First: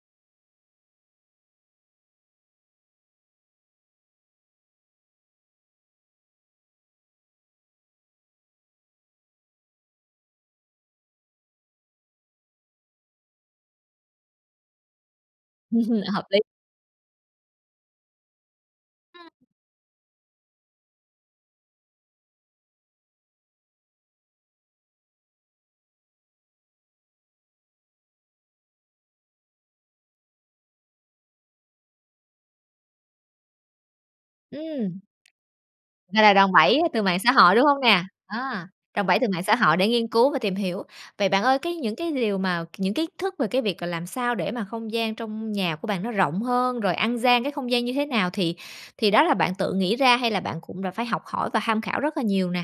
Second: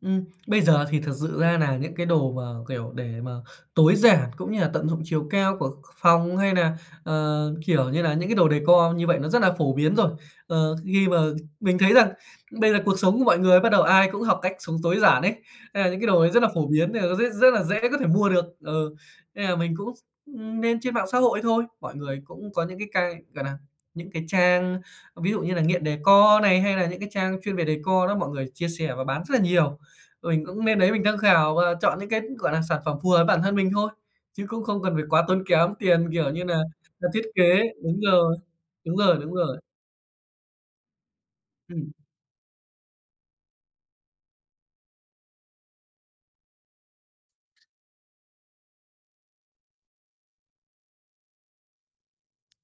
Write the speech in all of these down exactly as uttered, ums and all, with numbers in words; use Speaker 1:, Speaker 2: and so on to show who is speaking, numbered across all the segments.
Speaker 1: Ừm, bây giờ thì thật sự ra nà những cái đồ mà, kiểu, để mà tối giản cũng như là tận dụng chiều cao của ph phòng, hay nà, ờ, kiểu như là, những cái đồ decor như vậy nó rất là phổ biến rồi. Ờ, khi mà mình thấy rằng bây giờ cuộc sống của mọi người bắt đầu ai cũng học cách sống tối giản ấy, hay là những cái đồ
Speaker 2: Hợp
Speaker 1: ấy
Speaker 2: lý.
Speaker 1: rất là phổ biến nên là nó sẽ rất là dễ có thể mua được. Ừ, nên là mình cũng, ưm, nên trên mạng xã hội thôi, mọi người cũng có những cái cai, gọi nà, những cái trang, ví dụ như là Nghiện Decor này, hay nà những cái trang chuyên về decor đó, mọi người chia sẻ và bán rất là nhiều. Và mình cũng lên đấy mình tham khảo và chọn những cái, gọi là, sản phẩm phù hợp bản thân mình thôi, chứ cũng không cần
Speaker 2: Ừm.
Speaker 1: phải quá tốn kém tiền,
Speaker 2: Gọi
Speaker 1: kiểu
Speaker 2: là
Speaker 1: như
Speaker 2: đòn
Speaker 1: nà
Speaker 2: bẩy từ
Speaker 1: nà,
Speaker 2: mạng
Speaker 1: thiết
Speaker 2: xã hội,
Speaker 1: kế.
Speaker 2: đúng hông
Speaker 1: Đúng
Speaker 2: nè?
Speaker 1: rồi,
Speaker 2: Á.
Speaker 1: đúng
Speaker 2: Đòn
Speaker 1: rồi,
Speaker 2: bẩy từ
Speaker 1: đúng
Speaker 2: mạng xã
Speaker 1: rồi.
Speaker 2: hội để nghiên cứu và tìm hiểu. Vậy bạn ơi, cái
Speaker 1: Ừm.
Speaker 2: những cái liều mà, c những kiến thức về cái việc là làm sao để mà không gian trong nhà của bạn nó rộng hơn, rồi ăn gian cái không gian như thế nào thì thì đó là bạn tự nghĩ ra, hay là bạn cũng đã phải học hỏi và tham khảo rất là nhiều nè?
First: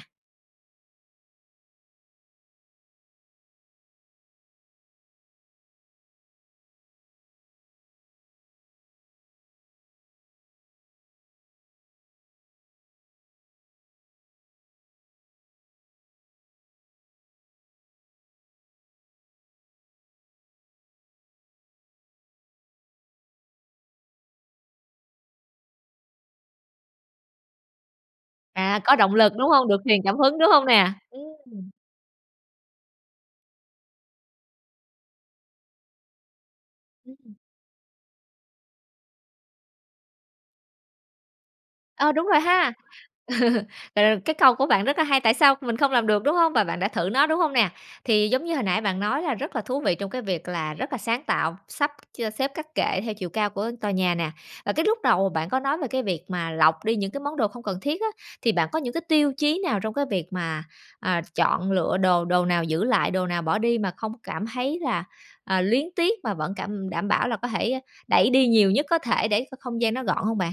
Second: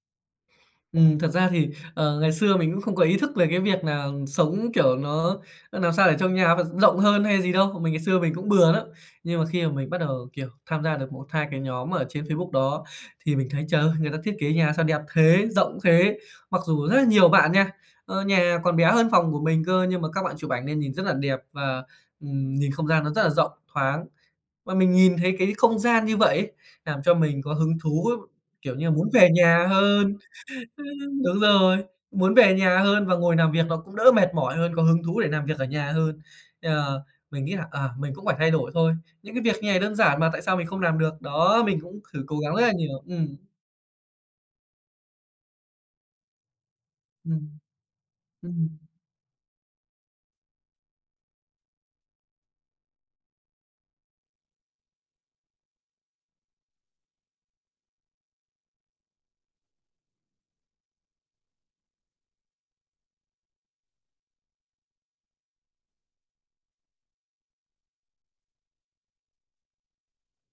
Speaker 1: Ừm, thật ra thì, ờ, ngày xưa mình cũng không có ý thức về cái việc nà sống, kiểu, nó nó nàm sao để trong nhà vận rộng hơn hay gì đâu. Mình ngày xưa mình cũng bừa lắm, nhưng mà khi mà mình bắt đầu, kiểu, tham gia được một hai cái nhóm ở trên Facebook đó, thì mình thấy trời ơi, người ta thiết kế nhà sao đẹp thế, rộng thế. Mặc dù rất là nhiều bạn nha, ờ, nhà còn bé hơn phòng của mình cơ nhưng mà các bạn chụp ảnh nên nhìn rất là đẹp và, ừm, nhìn không gian nó rất là rộng, thoáng. Và mình nhìn thấy cái không gian như vậy ấy, nàm cho mình có hứng thú, kiểu
Speaker 2: À,
Speaker 1: như là,
Speaker 2: có
Speaker 1: muốn
Speaker 2: động
Speaker 1: về
Speaker 2: lực, đúng
Speaker 1: nhà
Speaker 2: hông? Được truyền cảm
Speaker 1: hơn.
Speaker 2: hứng, đúng hông nè?
Speaker 1: Đúng
Speaker 2: Ừm.
Speaker 1: rồi, muốn về nhà hơn và ngồi nàm việc nó cũng đỡ mệt mỏi hơn, có hứng thú để nàm việc ở nhà hơn. Ờ,
Speaker 2: Ừm.
Speaker 1: mình nghĩ là, à, mình cũng phải thay đổi thôi. Những cái việc như này đơn giản mà tại sao mình không nàm được. Đó, mình cũng
Speaker 2: Ờ,
Speaker 1: thử
Speaker 2: đúng
Speaker 1: cố
Speaker 2: rồi
Speaker 1: gắng rất là
Speaker 2: ha.
Speaker 1: nhiều. Ừm.
Speaker 2: Rồi cái câu của bạn rất là hay, tại sao mình không làm được, đúng hông? Và bạn đã thử nó, đúng hông
Speaker 1: Ừm.
Speaker 2: nè? Thì giống như hồi nãy
Speaker 1: Ừm.
Speaker 2: bạn nói là rất là thú vị trong cái việc là rất là sáng tạo, sắp, chia xếp các kệ theo chiều cao của tòa nhà nè. À, cái lúc đầu bạn có nói về cái việc mà lọc đi những cái món đồ không cần thiết á, thì bạn có những cái tiêu chí nào trong cái việc mà, à, chọn lựa đồ, đồ nào giữ lại, đồ nào bỏ đi mà không cảm thấy là, ờ, luyến tiếc mà vẫn cảm đảm bảo là có thể đẩy đi nhiều nhất có thể để cho không gian nó gọn hông bạn?